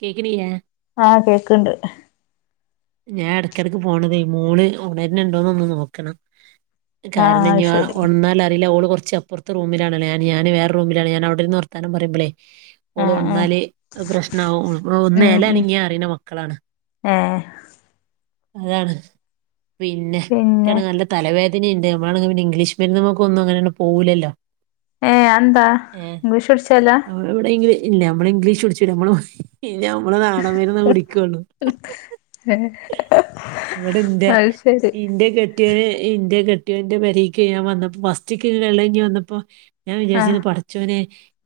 കേക്കണിലേ ആ കേക്ക്ണ്ട് ഞാൻ ഇടക്കിടക്ക് പോണതയ് മോള് ഉണരുന്നുണ്ടോന്ന് ഒന്ന് നോക്കണം ആഹ് കാരണം അത് ഞ്ഞി ആ ശരി ഒൺന്നാൽ അറില ഓള് കുറച്ച് ച്ച്പ്പുറത്ത് റൂമിലാണല്ല ഞാന് ഞാന് വേറെ റൂമിലാണ് ഞാനവിട്ര്ന്ന് വർത്താനം പറിമ്പളേ ഓള് ആഹ് ആഹ് വന്നാല് അത് പ്രശ്നമാവും ഒന്ന് ഉം ഇല ഉം അനങ്ങിയാൽ അറിയുന്ന മക്കളാണ് ഏഹ് അതാണ് പിന്നെ പിന്നെ എനിക്കാണേ നല്ല തലവേദന ഇനി എന്തെ നമ്മളൊക്കെ പിന്നെ ഇംഗ്ലീഷ് മരുന്നുകൾക്കൊന്നും അങ്ങനെ തന്നെ പോവില്ലല്ലോ ഏ അതെന്താ ഇംഗ്ലീഷ് [unintelligible] നമ്മളിവിടെ ഇംഗ്ലീ ഇല്ല നമ്മള് ഇംഗ്ലീഷ് വിളിച്ചില്ല നമ്മള് ഇല്ല നമ്മള് നാടൻ മരുന്നേ കുടിക്കുവുള്ളു അത് ശരി എന്റെ കെട്ടിയോന്റെ പെരേക്ക് ഞാൻ വന്നപ്പോ [unintelligible] വന്നപ്പോ ഞാൻ ആഹ് വിചാരിച്ചിന്ന് പഠച്ചോനെ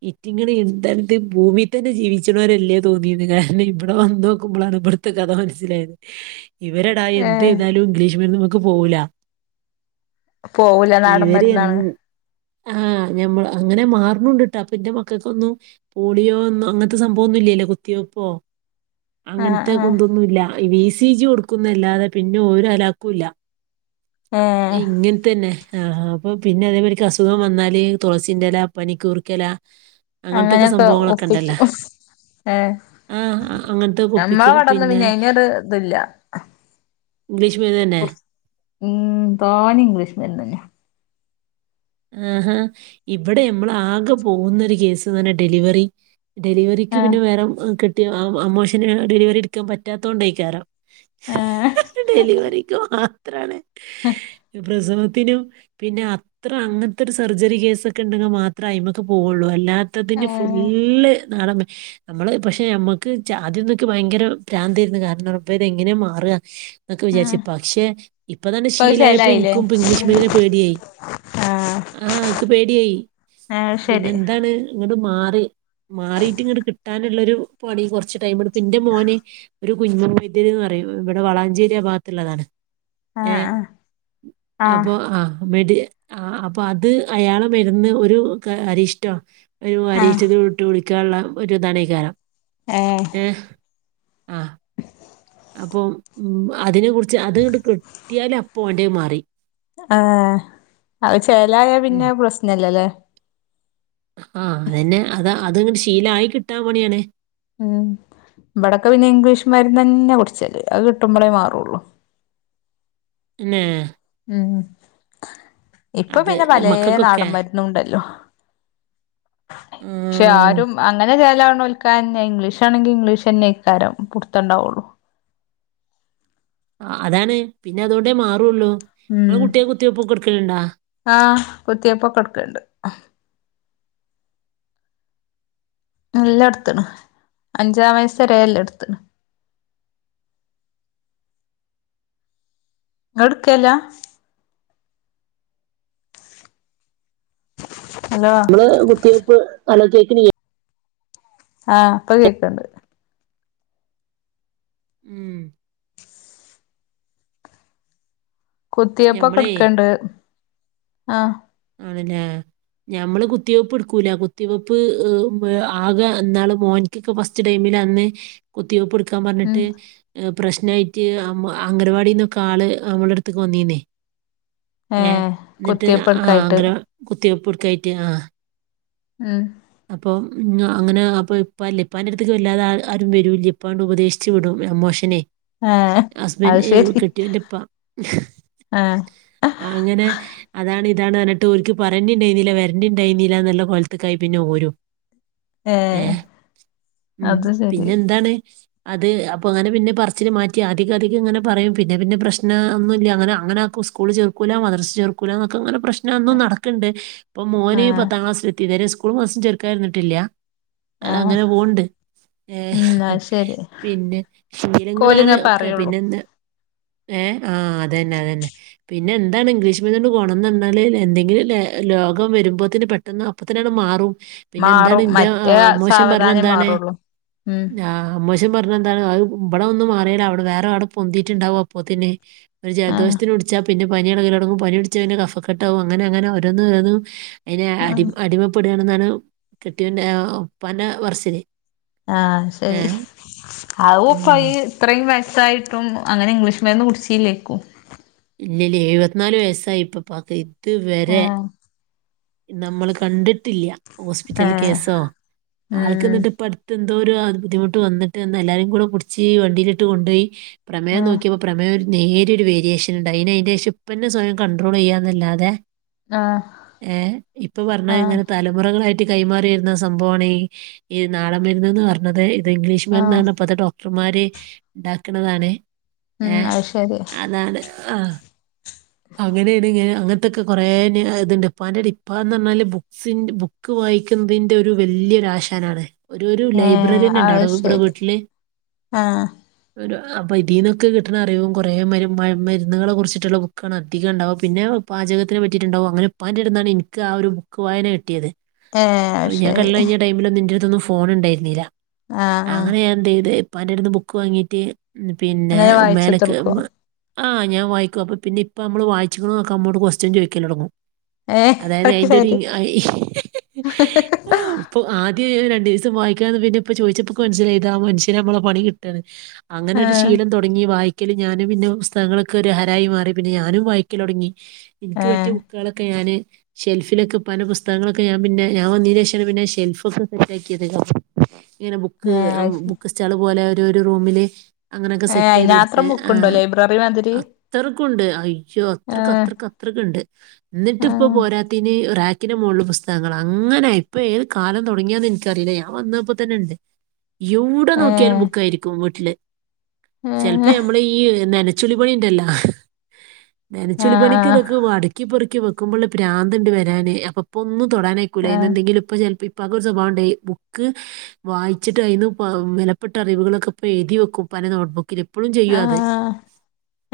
ഇറ്റിങ്ങനെ എന്തത്ത് ഭൂമി തന്നെ ജീവിക്കണവരല്ലേ തോന്നിയത് കാരണം ഇവിടെ വന്ന് നോക്കുമ്പോഴാണ് ഇവിടുത്തെ കഥ മനസ്സിലായത് ഇവരടായ എന്ത് ഏഹ് ചെയ്താലും ഇംഗ്ലീഷ് മരുന്ന് പോകൂല പോവൂല നാടൻ മരുന്നാണ് ആ ഞമ്മ അങ്ങനെ മാറണുണ്ട് കേട്ടോ അപ്പൊ എന്റെ മക്കൾക്കൊന്നും പോളിയോ ഒന്നും അങ്ങനത്തെ സംഭവമൊന്നും ഇല്ലല്ലോ കുത്തിവയ്‌പ്പോ ആഹ് അങ്ങനത്തെ ആഹ് കുന്തൊന്നുവില്ല വി സി ജി കൊടുക്കുന്നല്ലാതെ പിന്നെ ഒര് അലാക്കും ഇല്ല ഏഹ് ഇങ്ങനെ തന്നെ ആ ആ അപ്പോൾ പിന്നെ അതേപോണക്ക് അസുഖം വന്നാല് തുളസിന്റെ ഇല പനിക്കൂർക്ക ഇല അങ്ങനത്തൊക്കെ അങ്ങനെയൊക്കെ സംഭവങ്ങളൊക്കെ ഒപ്പിച്ചു ഉണ്ടല്ലോ ഏഹ് ആ അങ്ങനത്തെക്ക നമ്മളെ ഒപ്പിക്കും ഇവടൊന്നും പിന്നെ അയിനൊരു ഇതില്ല ഇംഗ്ലീഷ് മരുന്ന് തന്നെ ഉം തനി ഇംഗ്ലീഷ് മരുന്ന് തന്നേ ആ ആ ഇവിടെ നമ്മള് ആകെ പോകുന്നൊരു കേസ് തന്നെ ഡെലിവറി ഡെലിവറിക്ക് ആഹ് പിന്നെ വേറെ അമോഷന് ഡെലിവറി എടുക്കാൻ പറ്റാത്തത് കൊണ്ടായിക്കാരോ ഏഹ് ഡെലിവറിക്കോ എത്രയാണ് ഈ പ്രെസവ ത്തിനും പിന്നെ അ ത്ര അങ്ങനത്തെ ഒരു സർജറി കേസൊക്കെ ഉണ്ടെങ്കിൽ മാത്രമേ അയിൻ മേക്ക് പോവുള്ളൂ അല്ലാ ത്തതിന്‌ ഏഹ് ഫുള്ള് നാടൻ മ നമ്മള് പക്ഷെ നമ്മുക്ക് ആദ്യംന്നൊക്കെ ഭയങ്കര പ്രാന്തായിരുന്നു കാരണം ഇപ്പൊ ഇത് എങ്ങനെയാ മാറുക എന്നക്കെ ആഹ് വിചാരിച്ച് പക്ഷേ ഇപ്പ തന്നെ ഇപ്പത് ശീലായപ്പോ ശെലായില്ലേ എനിക്കും ഇംഗ്ലീഷ് മീഡിയനെ പേടിയായി ആഹ് ആഹ് ക്ക് പേടിയായി ഏഹ് പിന്നെ ശരി എന്താണ് ഇങ്ങട് മാറി മാറീട്ട് ഇങ്ങട്ട് കിട്ടാനുള്ളൊരു പണി കൊർച് ടൈമ്ട് പിന്റെ മോനെ ഒരു കുഞ്ഞും വൈദ്യര്ന്ന് പറയും ഇവിടെ വളാഞ്ചേരി ഭാഗത്തുള്ളതാണ് ആഹ് ഏ ആഹ് ആഹ് അപ്പോ ആ മീഡിയ ആ അപ്പൊ അത് അയാള മരുന്ന് ഒരു അരിഷ്ട ഒരു ആഹ് അരീക്ഷത വിട്ട് വിളി ക്കെള്ള ഒരു താണയ്കാരം ഏഹ് ഏ ആ അപ്പം ഉം അതിനെ കുറിച്ച് അത്ങ്ങട്ട് കിട്ടിയാല അപ്പ ഓന്റത് മാറി ആ അത്‌ ചേലായ ഉം. പിന്നെ പ്രശ്നല്ലലേ ആ അതന്നെ അതാ അത്ങ്ങട്ട് ശീലായി കിട്ടാൻ പണിയാണ് ഉം ഇബടൊക്കെ പിന്നെ ഇംഗ്ലീഷ്മര്ന്നന്നേ കുട്ച്ചല് അത് കിട്ടുമ്പളേ മാറുള്ളു ന്നെ ഉം ഇപ്പൊ അത് പിന്നെ പലേ മക്കൾക്കൊക്കെ നാടൻ മര്ന്നുണ്ടല്ലോ പക്ഷേ ഉം. ആരും അങ്ങനെ ചേലാ വ്ണോൽക്കന്നെ ഇംഗ്ലീഷാണെങ്കി ഇംഗ്ലീഷ് തന്നെ അയ്ക്കാരം പുട്ത്തണ്ടാവുള്ളു ആ അതാണ് പിന്നെ അതൊണ്ടേ മാറുള്ളൂ ഉം നിങ്ങളെ കുട്ടിയെ കുത്തിവെപ്പൊക്കെ എടുക്കലുണ്ടാ ആ കുത്തിയപ്പൊക്കെട്ക്കല്ണ്ട് നല്ലട്ത്തണ് അഞ്ചാം വയസ്സ്‌ വരേ ല്ലത് എടുത്തണ് ങ്ങള്ട്ക്കൽല്ലാ ഹലോ നമ്മള് കുത്തിവെപ്പ് അലോ കേക്ക്നിയ്യേ ആ പ്പൊ കേക്ക്ണ്ട് ഉം ഞമ്മളേ കുത്തിയപ്പൊക്കെട്ക്ക്ണ്ട് ആ ആണ് ലേ ഞമ്മള് കുത്തിവെപ്പ് എടുക്കൂല കുത്തിവെപ്പ് ആകെ എന്നാള് മോനിക്കൊക്കെ ഫസ്റ്റ് ടൈമില് അന്ന് കുത്തിവെപ്പ് എടുക്ക ക്കാൻ ഉം പറഞ്ഞിട്ട് പ്രശ്നാ യിട്ട് അം അംഗനവാടിന്നൊക്കെ ആള് നമ്മള അടുത്ക്ക് വന്നീന്നേ ഏ കുത്തിയെപ്പട്ക്ക ക്കായിട്ട് കുത്തിയപ്പുട്ക്കായിട്ട് ആ ഉം അപ്പൊ ഉം അ അങ്ങനെ അപ്പൊ ഇപ്പല്ല ഇപ്പാന്റെ അടുത്തേക്ക് വല്ലാതെ ആരും വരൂല്ല ഇപ്പാണ്ട് ഉപദേശിച്ചു വിടും അമ്മോഷനെ ഏ ഹസ്ബൻഡ അത് ശരി കെട്ടിയ എന്റെപ്പ ആ അങ്ങനെ അതാണ് ഇതാണ് എന്നിട്ട്ഓർക്ക് പറഞ്ഞിണ്ടായിുന്നില്ല വരണ്ടായിുന്നില്ല എന്നുള്ള കൊലത്ത കായി പിനൂരു ഏ ഉം അത് ശരി പിന്നെ എന്താണ് അത് അപ്പൊ അങ്ങനെ പിന്നെ പറിച്ചി മാറ്റി അധിക അധംങ്ങനെ പറയും പിെ പിന്നെ പ്രശ്ന ഒന്നും ഇല്ല അങ്ങന അങ്ങനെ ആും സ്കൂള് ചേർക്കല മർസ് ചേർക്കൂല എന്നൊക്കെങ്ങനെ പ്രശ്നം ഒന്നും നടക്കുന്നുണ്ട് ഇപ്പൊ മോന ആ പത്താം ക്ലാസില എത്തിവരെ സ്കൂൾ മാസം ചെറുക്കായിരുന്നിട്ടില്ല അത ആ അങ്ങനെ പോണ്ട് ഏർ ഉം അത് ശരി പിന്നെ കോലിങ്ങ ശീലങ്ങളാണ് ഒക്കെ പറയുള്ളൂ പിന്നെ എന്താ ഏ ആഹ് അത തന്നെ അത തന്നെ പിന്നെ എന്താണ് ഇംഗ്ലീഷ് മീ കൊണ്ട് കോണണംന്ന്ഞ്ഞാല് എന്തെങ്കിലും ലോകം വരുമ്പോത്തന് പെട്ടെന്ന് അപ്പ തനാണ് മാറും പിന്നെ എന്താണ് മാറും ഇന്റെ ആ, മറ്റേ അമ്മോശൻ പറഞ്ഞ സാവധാനം മാറുള്ളൂ ഉം പറഞ്ഞ എന്ത ഇവിടെ ഒന്ന് മാറിയൽ അവിടെ വേറെ അവിടെ പൊന്തിട്ടുണ്ടാവവാ പത്തിന ഒരു ആ ജലദോഷത്തിന് വിടിച്ച പിന്നെ പനി ഇളകില തുടങ്ങും പനി പിടിച്ച പിന്നെ കഫ കെട്ടാവും അങ്ങനെ അങ്ങനെഓരോന്ന് ഓന്ന് അതിനെ ആ അടി അടിമപ്പെ എവിടെയാണെന്നാണ് കെട്ടിപ്പന്റെ വർച്ചില് ആഹ ശരി ഉം അപ്പയി ഇത്രയും ഫായിട്ടും അങ്ങനെ ഇംഗ്ലീഷ് മഡന്ന് കുടിിച്ചില്ലേക്കും ഇല്ല ഇ എഴുപത്തിനാല് വയസ്സായി ഇപ്പൾ പക്ക് പത്ത് വരെ ആ നമ്മൾ കണ്ടിട്ട് ഹോസ്പിറ്റല ഏ കേസോ ഉം ആൾക്കിട്ട് എന്തോ ഒരു ബുദ്ദി മുട്ട് വന്നിട്ട്ന്ന് എല്ലാരും കൂടെ പിടിച്ച് വണ്ടിയിലിട്ട് കൊുപോയി പ്രമേം ആ നോക്കിയോൾ പ്രേം നേരിയ ഒരു വേരിയേഷൻ ഉണ്ടായിന് അതിന്റെശേഷം ഇപ്പന്നെ സ്വയം കണ്ടട്രോൾ ചെയ്യാന്നല്ലാതെ ആഹ ഏ ഇപ്പൊ പറഞ്ഞാ ഇങ്ങനെ തലമുറകളായിട്ട് കൈമാറിയിരുന്ന സംഭവമാണ് ഈ ഈ നാള മരുന്ന്ന്ന് പറഞ്ഞത് അത് ഇംഗ്ലീഷ് ആ മരുന്ന് ണ് അപ്പോ അത് ഡോ ഡോക്ടർമാര് ഉണ്ടാക്കുന്നതാണ് ഉം അത് ശരി ആഹ അങ്ങനെയാണ് ഇങ്ങ അങ്ങനത്തൊക്കെ കൊറേ ഇത്ണ്ട് ഇപ്പ എന്റെറ ഇപ്പാ എന്ന് പറഞ്ഞാല് ബു ബുക്ക് വായിക്കുന്നതിന്റെ ഒരു വല്യൊ ആശാനാണ് ഒരു ഒരു ഏ ലൈബ്രറിയന ഉണ്ട അത് അടോ ഇവിടെ ശരി വീട്ടില് ആ ഒരു അപ്പൊ ഇതീന്നൊക്കെ കിട്ടണ അറിയോ കുറേ മരുന്നുകളെ കുറിച്ചിട്ടുള്ള [unintelligible] ണ്ടാവും പിന്നെ പാചത്തിന് പറ്റീട്ടിണ്ടാവും അങ്ങനെപ്പാൻ്റെടുന്നാണ് ഇനിക്ക് ആ ഒരു ബുക്ക് വായന കിട്ട്യേത് ഏ അത് ഞാൻ ശരി കള്ള കഴിഞ്ഞ ടൈമിൽ നിന്റെ ന്നും ഫോണിണ്ടായിരുന്നില്ല ആ ആ അങ്ങനെയാ എന്തെയ്ത് ഇപ്പാന്റെട്ന്ന് ബുക്ക് വാങ്ങിട്ട് പിന്നെ അങ്ങനെ മേലക്ക് വായിച്ചുത്തർക്കോ ആഹ് ഞാൻ വായിക്കും അപ്പ പിന്നെ ഇ പ്പമ്മള് വായിച്ച്ക്കിണോക്ക നമ്മോട് കൊസ്റ്റ്യെൻ ചോയ്ക്കലൊടങ്ങും ഏ അതായത് അത് അതിന്റെ ഒരു ശരി ഇപ്പൊ ആദ്യം ര ണ്ടീസം വായിക്കാന്ന് പിന്നെ പ്പ ചോദിച്ചപ്പൊക്ക് മനൾൻസ്സിലയത് മനഷ്യെനമ്മളെ പണിട്ടാണ് അങ്ങനെ ആ ഒരു ശീലം തുടങ്ങി വായി ക്കലും ഞാനും പിന്നെ പുസ്തകങ്ങളൊക്കെ ഒരു ഹരായി മാറി പിന്നെ ഞാനും വായിക്കിലൊടങ്ങി ഇനിക്ക് ഏ പറ്റിയ ബുക്കാളൊക്കെ ഞാന് ഷെൽഫിലൊക്കെ പ്പാൻ്റെ പുസ്തകങ്ങളൊക്കെ ഞാൻ പിന്നെ ഞാൻ വന്നീന് ശേഷാണ് പിന്നെ ഷെൽഫ് ഒക്കെ സെറ്റ ആക്കിയത് ഇങ്ങനെ ബുക്ക് ഏ അത് ശരി ബുക്ക് സ്റ്റാള് പോലെ ഒരു റൂമില് അങ്ങനെയൊക്കെ ഏ സെറ്റ് ചെയ്ത് കൊടുത്ത് അയിനാത്രം ബുക്ക് ഇണ്ടോ ലൈബ്രറി മാതിരി ണ്ട് അയ്യോ ആ അത്രക്ക് അത്രക്ക് അത്രക്കിണ്ട് ഇന്നിട്ട് ആ ഇപ്പ പോരാത്തീന് ക്കിന് മോൾല് പുസ്തകങ്ങളാ അങ്ങനെ ഇപ്പൊ ഏത് കാലം തൊടങ്ങിയാന്ന് ഇനിക്കറീല്ല ഞാൻ വന്നപ്പോ തന്നെ ഇണ്ട് യൂടെ ഏ നോക്ക്യാലും ബുക്കായിരിക്കും വീട്ടില് ഏ ചെൽപ്പോ നമ്മൾ ഈ നെനെ [unintelligible] ആ നെനച്ചുളി ആ പണിക്ക് ഇതൊക്കെ വടക്കി പെറുക്കി വെ ക്കുമ്പോള്ള പ്രാന്ത്‌ ഉണ്ട് വരാന് അപ്പൊപ്പൊന്ന് തൊടാനയ്ക്കൂല്ല ആ അയ്നെന്തെങ്കിലും ഇപ്പോ ചെൽപ്പോ പ്പാക്ക് ഒരു സ്വഭാവാണ്ടെ ബുക്ക് വായിച്ചിട്ട് അയിന്ന് പ വെലപ്പെട്ട അറിവുകളൊക്കെ ഇപ്പ എയ്തി വെക്കും ഇപ്പാന്റെ നോട്ട്ബുക്കില് ആഹ്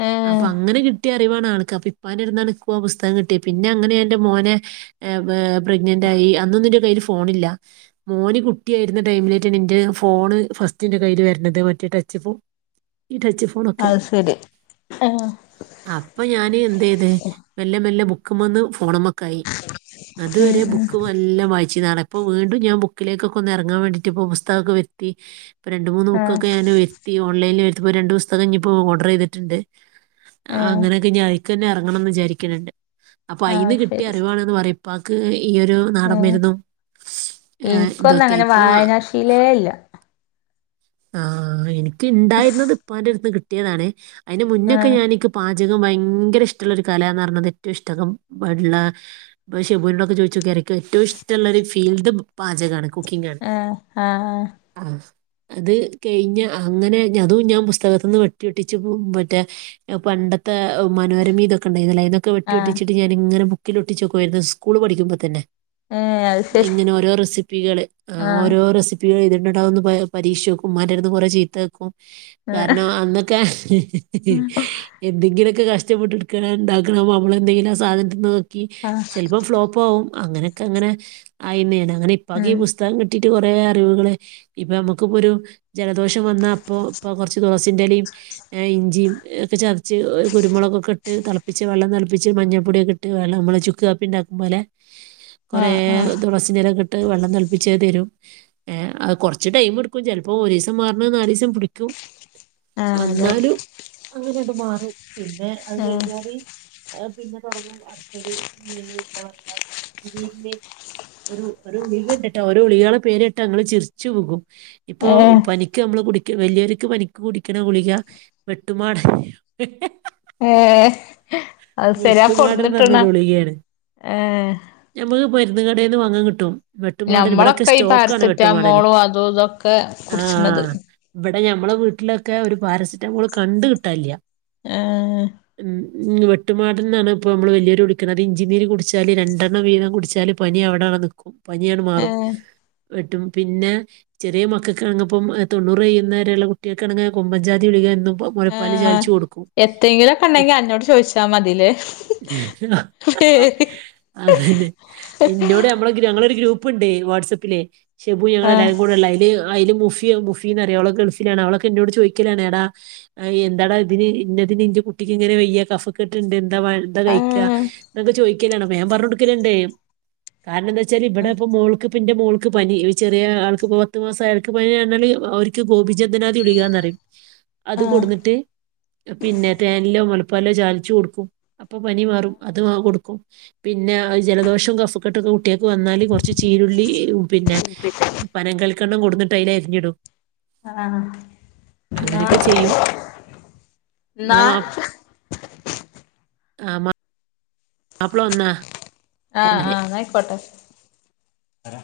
ഏഹ് അപ്പ അങ്ങനെ കിട്ട്യേ [unintelligible] അപ്പൊ ഇപ്പാന്റെ അടുന്നാണ് ഇക്കും ആ പുസ്തകം കിട്ട്യേ പിന്നെ അങ്ങനെ ഞാൻ ഇന്റെ മോനെ ഏ മെ പ്രഗ്നെന്റ് ആയി അന്നൊന്നുന്റെ കയ്യില് ഫോണില്ല മോന് കുട്ടിയായിരുന്ന ടൈമിലേട്ട് എന്റെ ഫോണ് ഫസ്റ്റ് ന്റെ കൈല് വെര്ണത് മറ്റേ ടച്ച് ഫോ അത് ശരി ആഹ് അപ്പൊ ഞാന് എന്തെയ്ത് വല്ല മെല്ലെ ബുക്കുമെന്ന് ഫോണമെ ക്കയി അത് ഉം വരേ ഉം ബുക്ക് നല്ല വായി ച്ച് നടപ്പ്‌ വീണ്ടും ഞാൻ ബുക്കിലേക്ക് ഒക്കെ ഒന്ന് ഇറങ്ങൻ വേണ്ടിയിട്ട ഇപ്പൊ പുസ്തകൊക്കെ വെരുത്തി രണ്ട് മൂന്ന് ആ ബുക്ക്‌ ഒക്കെ ഞൻ വരുത്തി ഓൺലൈൻ വരൂ ഇപ്പോ രണ്ട് പുസ്തകം ഇനി ഇപ്പോ ഓർഡർ ചെയ്തിട്ടുണ്ട്. ഏ അങ്ങനൊക്കെ ഇനി അ ക്ക്‌ തന്നെ ഇറങ്ങണം എന്ന് വിചാരിക്കന്നുണ്ട്. അപ്പൊ ആ അയിന്ന് കിട്ടിയ ശരി അറിവാണന്ന് പറയും. ഉപ്പാക്ക് ഈ ഒരു ഏ നാടൻ മരുന്നും ഏഹ് ഇനിക്കൊന്നും ഇതൊക്കെ അങ്ങനെ ഇപ്പൊ വായനാശീലേ ഇല്ല ആഹ് എനി ക്ക് ഉണ്ടായിരുന്നത് ഇപ്പന്റെടുത്തുന്ന് കി ട്ടിയതാണ്. അതിന് ആ മുന്നൊക്കെ ഞാനിക്ക് പ ചകം ഭയങ്കര ഇഷ്ടുള്ള ഒരു കല എന്ന് പറഞ്ഞത് ഏറ്റവും ഇഷ്ടകം ആയിട്ടുള്ള ഷെബുനോക്കെ ചോദിച്ചോക്കി ഇറക്ക് ഏറ്റവും ഇഷ്ടമുള്ള ഒരു ഫീൽഡ് പാചകമാണ് കുക്കിംഗ് ആണ് ആഹ് ആഹ്. ആഹ് അത് കഴിഞ്ഞ അങ്ങനെ അതും ഞാൻ പുസ്തകത്തിന്ന് വെട്ടി ഒട്ടിച്ച് മറ്റേ പണ്ടത്തെ മനോരമ ഇതൊക്കെ ഉണ്ടായിന്നല്ലോ അതിനൊക്കെ വെട്ടി ആ ഒട്ടിച്ചിട്ട് ഞാനിങ്ങനെ ബു ക്കില് ഒട്ടിച്ചോക്കായിരുന്നു സ്കൂൾ പഠിക്കുമ്പോ തന്നെ ഏ അത് ശരി ഇങ്ങനെ ഓരോ റെസിപ്പികള് ആ ആഹ് ഓരോ റെസി [unintelligible] പരീക്ഷവെക്കും ഉമ്മാന്റെട്ത്ത്ന്ന് കാെറെ ചീത്തകേക്കും ആ കാരണം അന്നൊക്കെ എന്തെങ്കിലൊക്കെ കഷ് ഇഷ്ടപ്പെട്ട് ഇട്ക്കാണെങ്കി അത് ഇണ്ടാക്കണം അപ്പൊ അമ്മള് എന്തെങ്കിലും ആ സാധനത്തിന് നോ കി ആ ചെൽപ്പം ഫ്ലോപ്പ് ആവും അങ്ങനെക്കെ അങ്ങനെ ആയിന്നേണ് ങ്ങനെ പകെ ഉം പുസ്തകം കിട്ടി കുറേ അറിവുകള് ഇപ്പൊ നമു ഇക്ക് ഇപ്പൊരു ജലദോഷം വന്നാ അപ്പാെ ഇപ്പൊ കാെറച്ച് തുളസിൻ്റെലിം ഏഹ് ഇഞ്ചിം എ ഒക്കെ ചതച്ച് ഒ കുരുമാെളകൊക്കെ ഇട്ട് തളപ്പിച്ച വെള്ളം തളപ്പിച്ച് ഒര് മഞ്ഞൾപ്പൊടിയെക്കെ ഇട്ട് വെള്ളം ഇമ്മളെ ചുക്ക് കാപ്പി ഇണ്ടാക്കുംമ്പോലെ ആ കൊറേ ആ തൊളസീന്റെല കി ട്ട് വെള്ളം തെൾപ്പിച്ചത് തെരും ഏഹ് അത് കാെറച്ച് ടൈമ് ഇട്- ക്കും ചിലപ്പോ ഒരൂസം മാറണ നാല്സം പിടിക്കും. ആ അതെ അന്നാലും അങ്ങനിടും മാറും പിന്നെ അത് ഏ കഴിഞ്ഞാല് പിന്നെ തുടങ്ങും അടുത്തത് എന്താ പറയാ ഒരുഗുളിക ഉണ്ട്ട്ടോ ഓരോ ഗുളികകളെ പേരേട്ടാ ഇങ്ങൾ ചിരിച്ച് പോകും ഇപ്പൊ ഏ പനിക്ക് നമ്മള് കുടി വലിയർക്ക് പനിക്ക് കുടിക്കണ ഗുളിക വെട്ടുമാട ആഏ വെട്ടുമാടനന്ന് പറഞ്ഞൊരു ഗു ളികയാണ് ഏ ഞമ്മക്ക്പ മരുന്ന് കടേന്ന് വാങ്ങാൻ കിട്ടും വെട്ടുമാടന് ഇവിടൊക്കെ ഞമ്മളൊക്കെ ഈ സ്റ്റോക്കാണ് വെട്ടുമാടന് പാരസെറ്റാമോളും അതും ഇതൊക്കെ ആ കുടിച്ചണത് ഇവടെ ഞമ്മളെ വീട്ടിലൊ ഒക്കെ ഒരു പാരസെറ്റാമോള് കണ്ട് കിട്ടാല്ല്യ ഏ ഉം വെട്ടുമാട നെന്നാണ് ഇപ്പോൾ നമ്മള് വല്ല്യൊരു വിളിക്കാണത് ഇഞ്ചി നീര് കുടിചാല് രണ്ടെണ്ണം വീതം കുടിച്ചാല് പനി അവിടവിട നിക്കും പനിയാണ് ഏ മാറും വെട്ടും പിന്നെ ചെറിയ മക്കൾക്ക്ണങ്ങപ്പം തൊണ്ണൂറ്യ്യുന്ന വരെയുള്ള കുട്ടികൾക്കണ കുമ്പൻചാതി വിളികാ ആ മുലപ്പാലിൽ ചാലിച്ചു കൊടുക്കും എത്തെങ്കിലൊക്കെ ഉണ്ടെങ്കി അന്നോട് ചോദിച്ചാ മതില്ലേ പേര് അതന്നെ ഇന്നോട് മ്മളെങ്ങളരു ഗ്രൂപ്പ് പ്പുണ്ടേ വാട്സപ്പിലെ ഷിബു ആ ഞങ്ങളെല്ലാരും കൂടെ ഉള്ളയ് ന്‌ അയിന് മുഫി മുഫിന്നറിയോ ഓള് ഗൾഫിലാണ് അവളൊക്കെ എന്നോട് ചോയി ക്കലാണ്എടാ എന്താടാ ഇതിന് ഇന്ന തിന് ഇന്റെ കുട്ടിക്ക് ഇങ്ങനെ വയ്യ കഫക്കെട്ട്ണ്ട് എന്ത വാ അടുത്ത ആ കഴിക്ക എന്നൊക്കെ ചോദിക്ക ൻ പറഞ്ഞ കൊടുക്കലണ്ട് കാരണം എന്താ ഇവിടെ ഇപ്പ മോൾക്ക് പിന്റെ മോൾക്ക് പനി ചെറിയ ആൾക്ക് പത്ത് മാസം ആയാൾക്ക് പനിണല് അവർക്ക് ഗോപിജന്ദനാഥി വിളികാന്ന് പറയും അത് ആ കൊടുന്നിട്ട് പിന്നെ തേനിലോ മുല പ്പല ചാലിച്ചച്ച് കൊടുക്കും. അപ്പൊ പനി മാറും അത് ആ കൊടുക്കും. പിന്നെ ജലദോഷം കഫക്കെട്ടൊക്കെ കുട്ടികക്ക് വന്നാല് കുറച്ച് ചീരുള്ളി പിന്നെ പനം കൽിക്കണ്ണം കൊടുട്ട ട്ടയില് അരിഞ്ഞിടും. ആഹ് ന അങ്ങനെയൊക്കെ ചെയ്യും നാ ആമ്മ. മാപ്പള വന്നാ ആഹ് വന്നല്ലേ ആഹ് ന കൊട്ട അരാ